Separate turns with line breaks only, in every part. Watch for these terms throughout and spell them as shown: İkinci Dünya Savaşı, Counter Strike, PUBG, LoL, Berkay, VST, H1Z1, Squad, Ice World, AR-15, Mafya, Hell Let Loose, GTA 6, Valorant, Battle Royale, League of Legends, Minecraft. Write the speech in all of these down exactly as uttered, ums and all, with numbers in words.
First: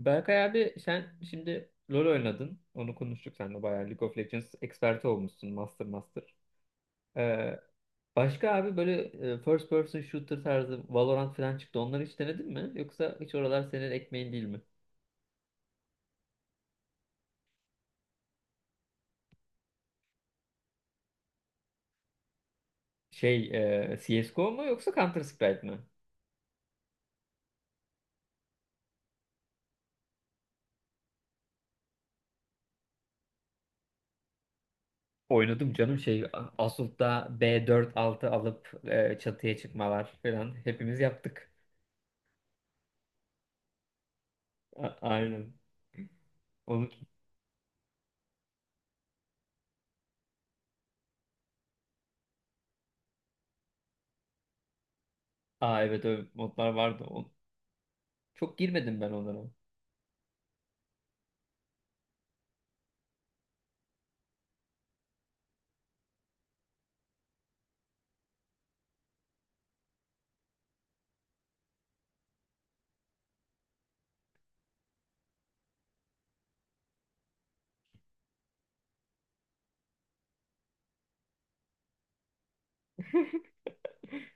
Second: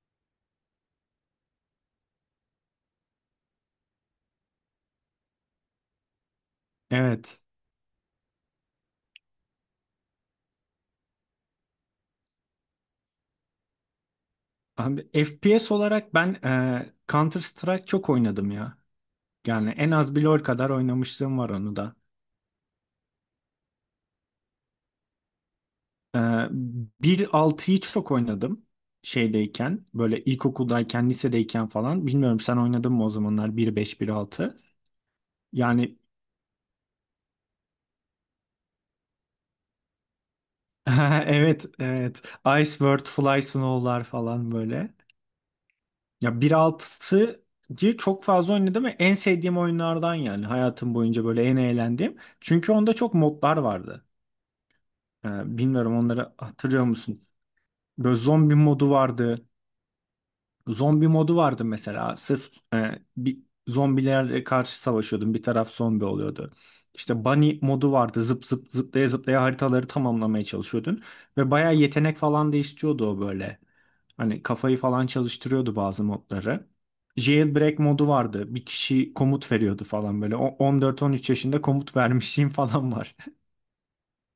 Berkay abi, sen şimdi LoL oynadın. Onu konuştuk seninle bayağı. League of Legends eksperti olmuşsun. Master Master.
Evet.
Ee, Başka abi böyle e, first person shooter tarzı Valorant falan çıktı. Onları hiç denedin mi? Yoksa hiç oralar senin ekmeğin değil mi?
Abi F P S olarak ben e, Counter Strike çok oynadım ya. Yani en az bir LoL kadar oynamışlığım var onu da.
Şey, e, C S G O mu yoksa Counter Strike mi?
E, bir altıyı çok oynadım şeydeyken. Böyle ilkokuldayken, lisedeyken falan. Bilmiyorum sen oynadın mı o zamanlar bir beş bir altı.
Oynadım canım,
Yani
şey Assault'ta B dört altı alıp e, çatıya çıkmalar falan hepimiz yaptık.
evet, evet. Ice World, Fly Snow'lar falan böyle.
A- aynen.
Ya
Onu...
bir altıyı çok fazla oynadım ve en sevdiğim oyunlardan, yani hayatım boyunca böyle en eğlendiğim. Çünkü onda çok modlar vardı. Ee,
Aa
bilmiyorum
evet, öyle
onları
modlar
hatırlıyor
vardı.
musun?
O-
Böyle zombi
Çok
modu
girmedim ben onlara.
vardı. Zombi modu vardı mesela. Sırf e, bir zombilerle karşı savaşıyordun. Bir taraf zombi oluyordu. İşte bunny modu vardı. Zıp zıp zıplaya zıplaya haritaları tamamlamaya çalışıyordun. Ve bayağı yetenek falan da istiyordu o böyle. Hani kafayı falan çalıştırıyordu bazı modları. Jailbreak modu vardı. Bir kişi komut veriyordu falan böyle. O- on dört on üç yaşında komut vermişliğim falan var.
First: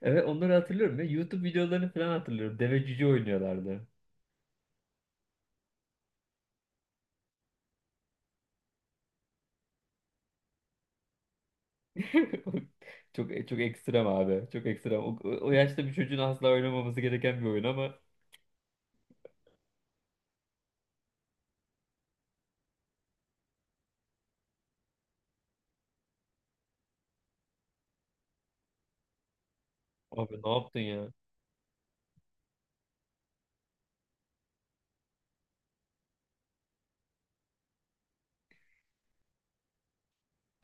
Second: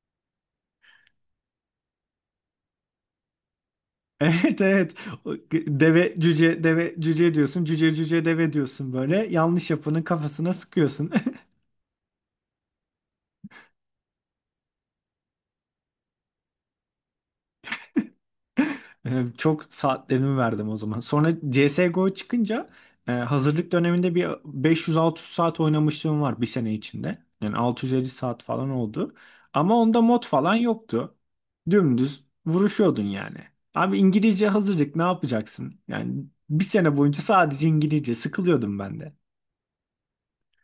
Evet, onları hatırlıyorum ya. YouTube videolarını falan hatırlıyorum. Deve cüce oynuyorlardı.
Evet, evet. O deve cüce deve cüce diyorsun. Cüce cüce deve diyorsun böyle. Yanlış yapanın kafasına sıkıyorsun.
Çok çok ekstrem abi. Çok ekstrem. O, o yaşta bir çocuğun asla oynamaması gereken bir oyun ama
Ee, Çok saatlerimi verdim o zaman. Sonra C S G O çıkınca e, hazırlık döneminde bir beş yüz, altı yüz saat oynamışlığım var bir sene içinde. Yani altı yüz elli saat falan oldu. Ama onda mod
abi ne
falan
yaptın ya?
yoktu. Dümdüz vuruşuyordun yani. Abi İngilizce hazırlık ne yapacaksın? Yani bir sene boyunca sadece İngilizce sıkılıyordum ben.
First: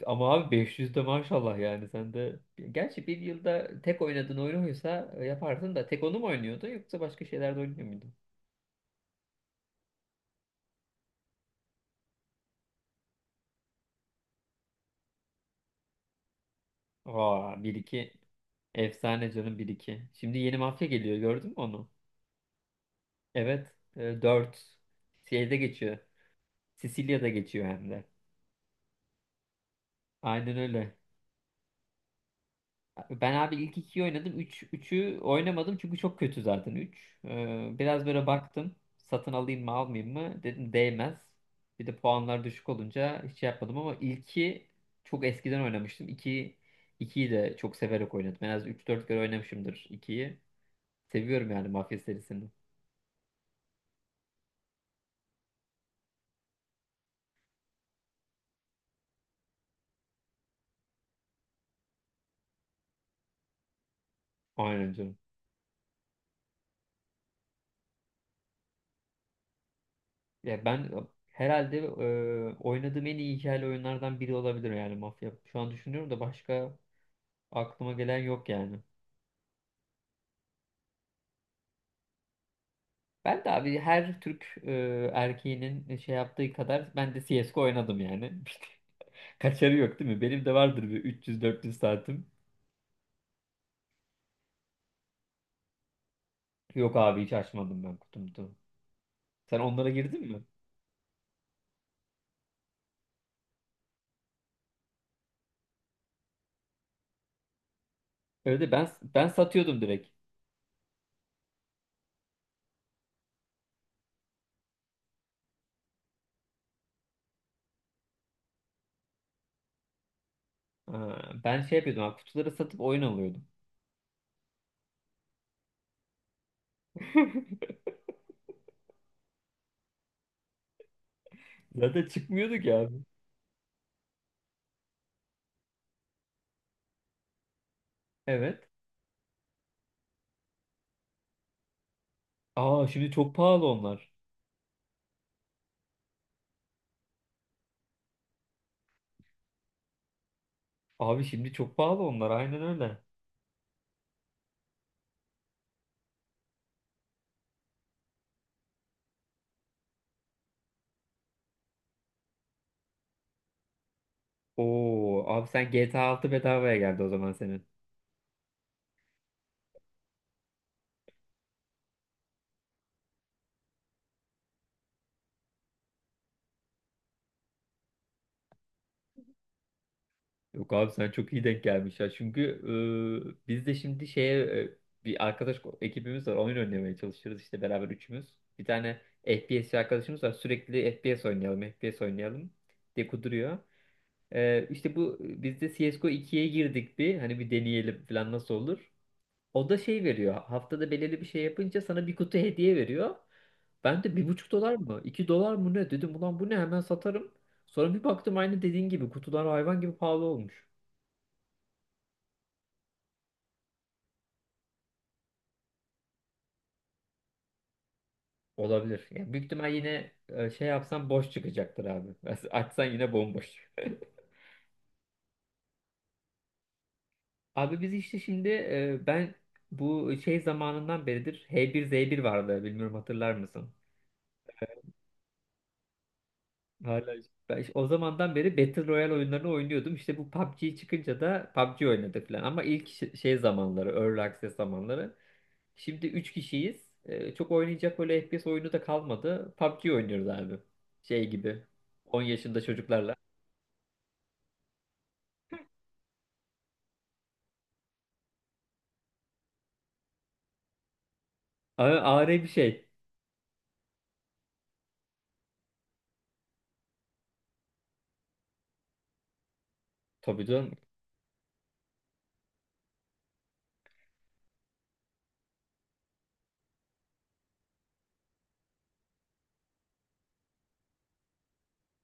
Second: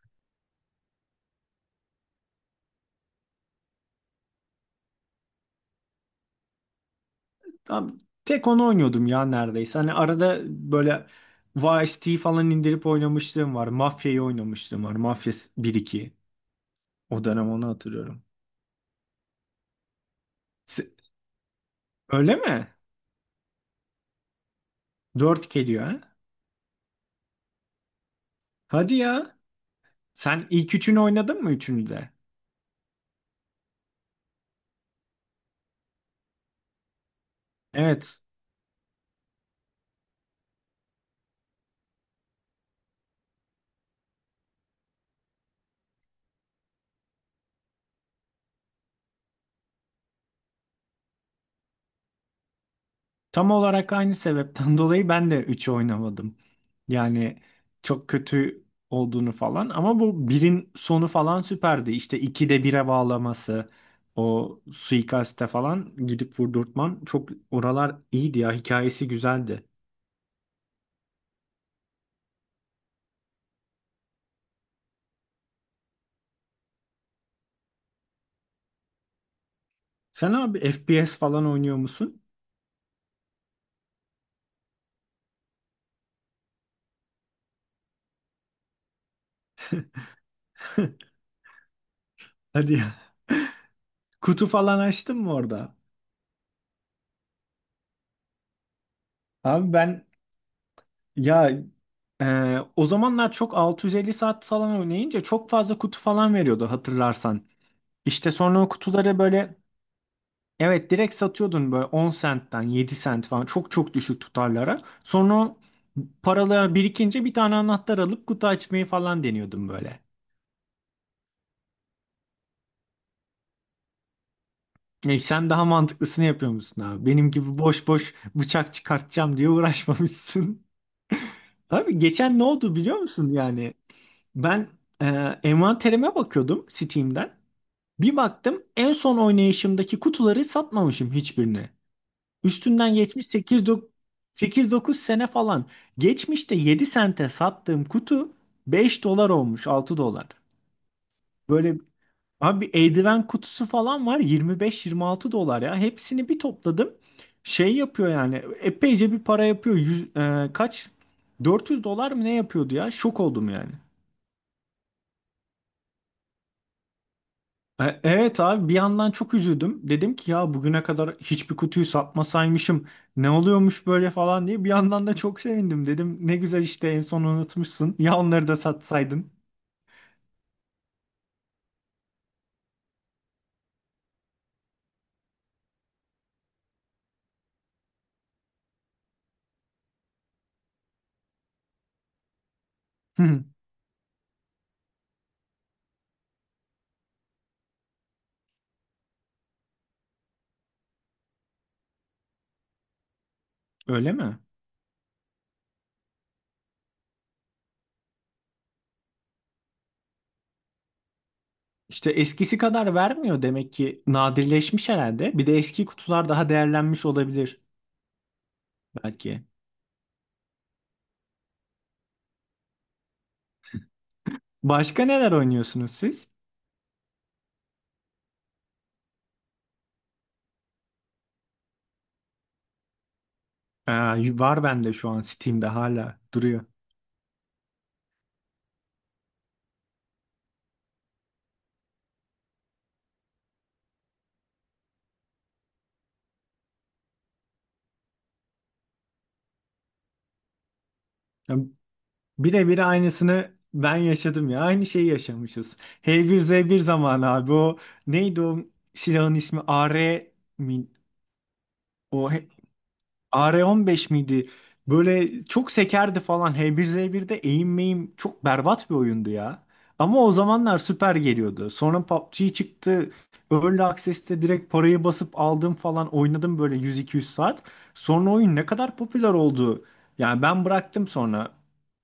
Ama abi beş yüz de maşallah, yani sen de. Gerçi bir yılda tek oynadığın oyun oysa yaparsın da, tek onu mu oynuyordun yoksa başka şeyler de oynuyor
Abi,
muydun?
tek onu oynuyordum ya neredeyse. Hani arada böyle V S T falan indirip oynamışlığım var. Mafya'yı oynamışlığım var. Mafya bir iki. O dönem
Aa
onu
bir iki,
hatırlıyorum.
efsane canım bir iki. Şimdi yeni mafya
Se-
geliyor, gördün mü onu?
Öyle mi?
Evet, dört
Dört
şeyde
geliyor
geçiyor.
ha?
Sicilya'da geçiyor hem de.
Hadi ya. Sen
Aynen
ilk
öyle.
üçünü oynadın mı, üçünü de?
Ben abi ilk ikiyi oynadım. Üç, üçü oynamadım çünkü çok kötü zaten üç. Ee, biraz
Evet.
böyle baktım. Satın alayım mı almayayım mı? Dedim değmez. Bir de puanlar düşük olunca hiç şey yapmadım, ama ilki çok eskiden oynamıştım. İki, ikiyi de çok severek oynadım. En az üç dört kere oynamışımdır ikiyi. Seviyorum yani Mafya serisini.
Tam olarak aynı sebepten dolayı ben de üçü oynamadım. Yani çok kötü olduğunu falan, ama bu birin sonu falan süperdi. İşte ikide bire bağlaması, o
Aynen canım.
suikaste falan gidip vurdurtman, çok oralar iyiydi ya, hikayesi güzeldi.
Ya ben herhalde e, oynadığım en iyi hikayeli oyunlardan biri olabilir yani Mafya. Şu an düşünüyorum da, başka aklıma gelen yok yani.
Sen abi F P S falan oynuyor musun?
Ben de abi her Türk e, erkeğinin şey yaptığı kadar ben de C S G O oynadım yani. Kaçarı yok değil mi? Benim de vardır bir üç yüz dört yüz saatim.
Hadi ya. Kutu falan açtın mı orada?
Yok abi, hiç açmadım ben kutumuzu. Sen
Abi
onlara
ben
girdin mi?
ya e, o zamanlar çok altı yüz elli saat falan oynayınca çok fazla kutu falan veriyordu, hatırlarsan. İşte
Öyle
sonra o
de ben
kutuları
ben
böyle,
satıyordum direkt.
evet, direkt satıyordun, böyle on sentten yedi sent falan, çok çok düşük tutarlara. Sonra o paralar birikince bir tane anahtar alıp kutu açmayı falan deniyordum böyle.
Ha, ben şey yapıyordum abi, kutuları satıp oyun alıyordum.
E sen daha mantıklısını yapıyor musun abi? Benim gibi boş boş bıçak çıkartacağım diye uğraşmamışsın. Abi
Zaten
geçen ne
çıkmıyorduk
oldu
ya
biliyor
abi.
musun yani? Ben e, envanterime bakıyordum Steam'den. Bir baktım,
Evet.
en son oynayışımdaki kutuları satmamışım hiçbirini.
Aa
Üstünden
şimdi
geçmiş
çok pahalı onlar.
sekiz dokuz sene falan. Geçmişte yedi sente sattığım kutu beş dolar olmuş, altı dolar.
Abi şimdi çok
Böyle
pahalı onlar,
abi
aynen
bir
öyle.
eldiven kutusu falan var, yirmi beş yirmi altı dolar ya. Hepsini bir topladım. Şey yapıyor yani, epeyce bir para yapıyor. Yüz- e, kaç? Dört yüz dolar mı ne yapıyordu ya? Şok oldum yani.
Oo abi, sen G T A altı bedavaya geldi o zaman senin.
E- Evet abi, bir yandan çok üzüldüm. Dedim ki ya, bugüne kadar hiçbir kutuyu satmasaymışım. Ne oluyormuş böyle falan diye. Bir yandan da çok sevindim. Dedim ne güzel işte, en son unutmuşsun. Ya onları da satsaydın.
Yok abi, sen çok iyi denk gelmiş ya. Çünkü e, biz de şimdi şeye, e, bir arkadaş ko- ekibimiz var. Oyun oynamaya çalışırız işte beraber üçümüz. Bir tane F P S arkadaşımız var. Sürekli F P S oynayalım, F P S oynayalım diye
Hı.
kuduruyor. E, işte bu biz de C S G O ikiye girdik bir. Hani bir deneyelim falan, nasıl olur. O da şey veriyor. Haftada belirli bir şey yapınca sana bir kutu hediye veriyor. Ben
Öyle
de bir
mi?
buçuk dolar mı, iki dolar mı ne? Dedim ulan bu ne? Hemen satarım. Sonra bir baktım, aynı dediğin gibi kutular hayvan gibi pahalı olmuş.
İşte eskisi kadar vermiyor demek ki. Nadirleşmiş herhalde. Bir de eski kutular daha değerlenmiş olabilir
Olabilir. Yani
belki.
büyük ihtimal yine, e, şey yapsan boş çıkacaktır abi. Açsan yine bomboş.
Başka neler oynuyorsunuz siz?
Abi biz işte şimdi, e, ben bu şey zamanından beridir H bir Z bir vardı, bilmiyorum hatırlar mısın?
Aa, var bende şu an Steam'de hala duruyor.
Hala işte- ben işte o zamandan beri Battle Royale oyunlarını oynuyordum. İşte bu P U B G çıkınca da P U B G oynadık falan. Ama ilk ş- şey zamanları, Early Access zamanları. Şimdi üç kişiyiz. E, çok oynayacak böyle F P S oyunu da kalmadı. P U B G oynuyoruz abi. Şey gibi. On yaşında
Birebir
çocuklarla.
aynısını ben yaşadım ya. Aynı şeyi yaşamışız. H bir Z bir zamanı abi, o neydi o silahın ismi? A. R. mi?
A- Ağır
O
bir şey.
A R on beş miydi? Böyle çok sekerdi falan. H bir z birde eğim meyim çok berbat bir oyundu ya. Ama o
Tabii canım,
zamanlar süper geliyordu. Sonra P U B G çıktı. Early Access'te direkt parayı basıp aldım falan, oynadım böyle yüz iki yüz saat. Sonra oyun ne kadar popüler oldu. Yani ben bıraktım sonra.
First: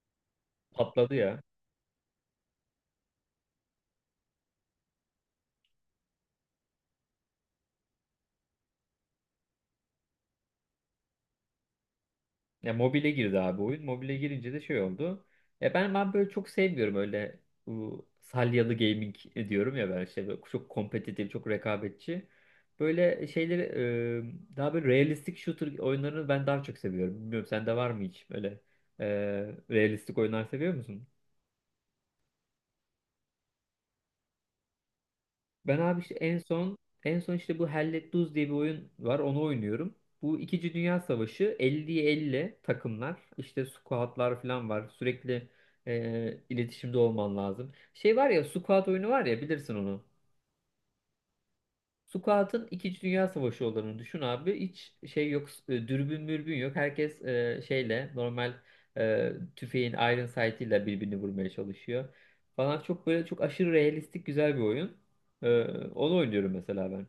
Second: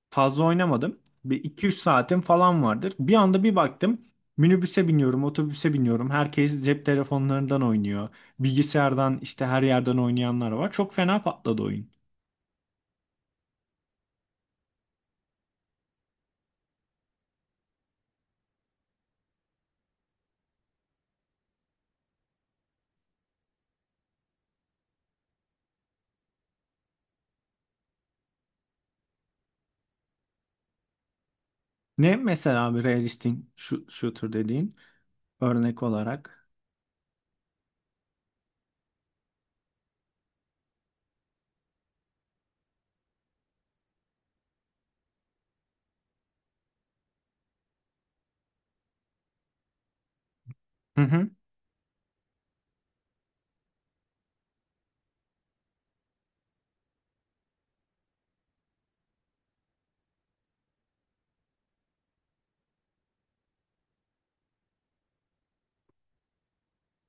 Fazla oynamadım.
patladı ya.
Bir iki üç saatim falan vardır. Bir anda bir baktım, minibüse biniyorum, otobüse biniyorum, herkes cep telefonlarından oynuyor. Bilgisayardan işte, her yerden oynayanlar var. Çok fena patladı oyun.
Ya mobile girdi abi oyun. Mobile girince de şey oldu. Ya ben ben böyle çok sevmiyorum öyle, bu salyalı gaming e, diyorum ya, ben işte böyle çok kompetitif, çok rekabetçi. Böyle şeyleri, e, daha böyle realistik shooter oyunlarını ben daha çok seviyorum. Bilmiyorum sende var mı hiç böyle, e, realistik oyunlar seviyor musun?
Ne mesela bir realistic shoot- shooter dediğin,
Ben
örnek
abi işte en
olarak?
son en son işte bu Hell Let Loose diye bir oyun var. Onu oynuyorum. Bu İkinci Dünya Savaşı, elliye elli takımlar işte squadlar falan var. Sürekli e, iletişimde olman lazım. Şey var ya, squad oyunu var ya, bilirsin onu.
Hı hı.
Squad'ın İkinci Dünya Savaşı olduğunu düşün abi. Hiç şey yok, e, dürbün mürbün yok. Herkes e, şeyle normal, e, tüfeğin iron sight'ıyla birbirini vurmaya çalışıyor. Falan, çok böyle çok aşırı realistik güzel bir oyun. E, Onu oynuyorum mesela ben.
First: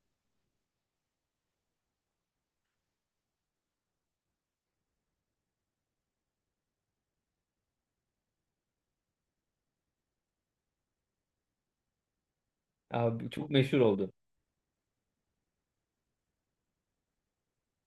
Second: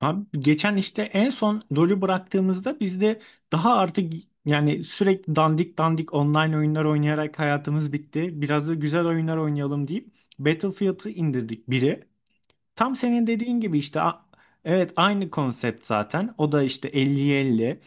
Abi geçen işte en son LoL'ü bıraktığımızda biz de, daha artık yani sürekli dandik dandik online oyunlar oynayarak hayatımız bitti. Biraz da güzel oyunlar oynayalım deyip Battlefield'ı indirdik biri. Tam senin
Abi çok
dediğin gibi
meşhur
işte,
oldu.
a- evet, aynı konsept zaten. O da işte elli 50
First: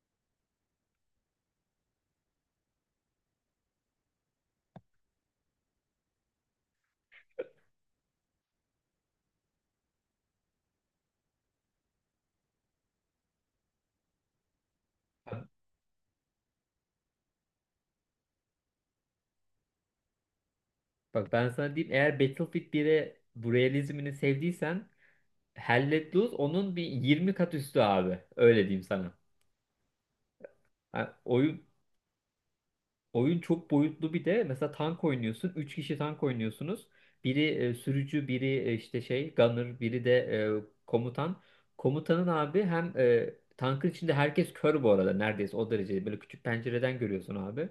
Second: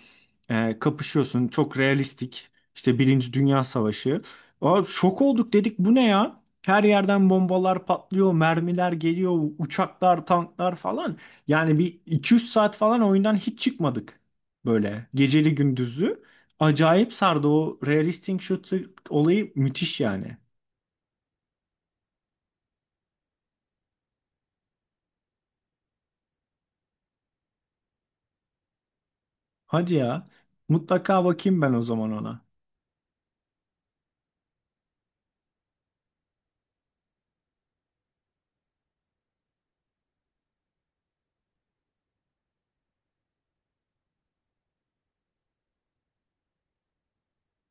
e, kapışıyorsun. Çok realistik. İşte Birinci Dünya Savaşı. Aa, şok olduk, dedik bu ne ya? Her yerden bombalar patlıyor, mermiler geliyor, uçaklar, tanklar falan. Yani bir iki üç saat falan oyundan hiç çıkmadık. Böyle
Bak
geceli gündüzlü. Acayip sardı o realistic shooter olayı, müthiş yani.
bak ben sana diyeyim, eğer Battlefield bire bu realizmini sevdiysen Hell Let Loose onun bir yirmi kat üstü abi. Öyle diyeyim sana.
Hadi ya.
Ha,
Mutlaka bakayım
oyun
ben o zaman ona.
Oyun çok boyutlu, bir de mesela tank oynuyorsun. Üç kişi tank oynuyorsunuz. Biri e, sürücü, biri e, işte şey gunner, biri de e, komutan. Komutanın abi hem, e, tankın içinde herkes kör bu arada neredeyse, o derece. Böyle küçük pencereden görüyorsun abi.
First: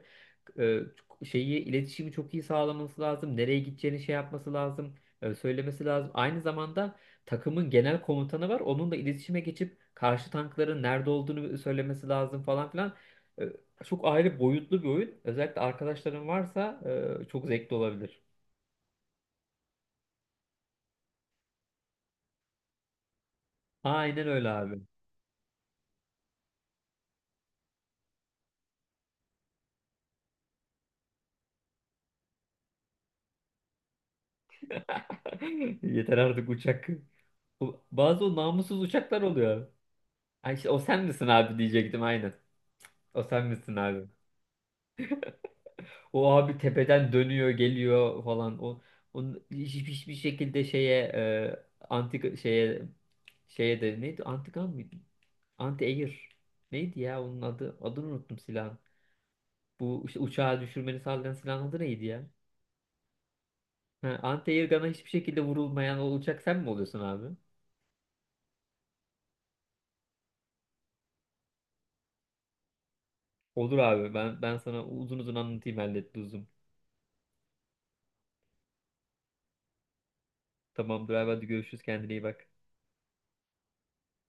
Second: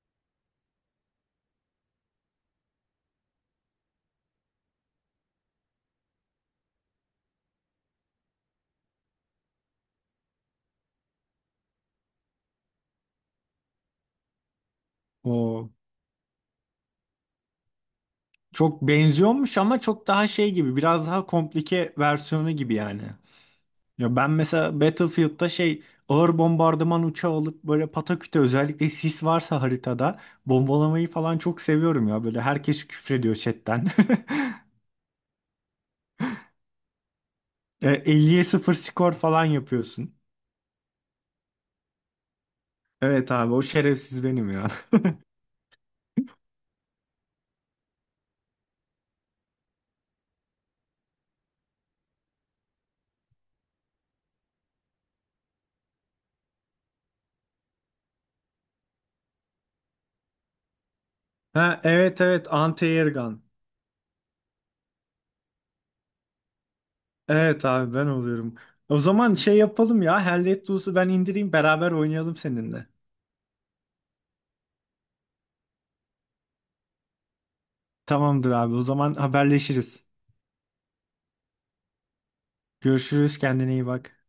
E, Şeyi, iletişimi çok iyi sağlaması lazım. Nereye gideceğini şey yapması lazım. e, söylemesi lazım. Aynı zamanda takımın genel komutanı var. Onun da iletişime geçip karşı tankların nerede olduğunu söylemesi lazım falan filan. E, Çok ayrı boyutlu bir oyun. Özellikle
O
arkadaşların varsa e, çok zevkli olabilir.
çok benziyormuş ama çok daha şey gibi, biraz daha komplike versiyonu gibi yani. Ya
Aynen
ben
öyle abi.
mesela Battlefield'da şey, ağır bombardıman uçağı alıp böyle pataküte, özellikle sis varsa haritada bombalamayı falan çok seviyorum ya. Böyle herkes küfrediyor chatten.
Yeter artık uçak. Bu-
E,
Bazı o
elliye sıfır
namussuz
skor
uçaklar
falan
oluyor.
yapıyorsun.
Ay işte o sen misin abi diyecektim, aynen. O
Evet
sen
abi o
misin abi.
şerefsiz benim ya.
O abi tepeden dönüyor geliyor falan. O onun hiç- hiç- hiçbir şekilde şeye, e, anti şeye, şeye de neydi? Antikan mıydı? Anti air. Neydi ya onun adı? Adını unuttum silahın. Bu işte uçağı düşürmeni sağlayan silahın adı
Ha,
neydi
evet
ya?
evet, anti-air gun.
Ha, anti-airgun'a hiçbir şekilde vurulmayan olacak, sen mi oluyorsun abi?
Evet abi ben oluyorum. O zaman şey yapalım ya, Hell Let Loose'u ben indireyim, beraber oynayalım seninle.
Olur abi, ben ben sana uzun uzun anlatayım hallet uzun.
Tamamdır abi, o zaman haberleşiriz.
Tamamdır abi, hadi görüşürüz, kendine iyi bak.
Görüşürüz, kendine iyi bak.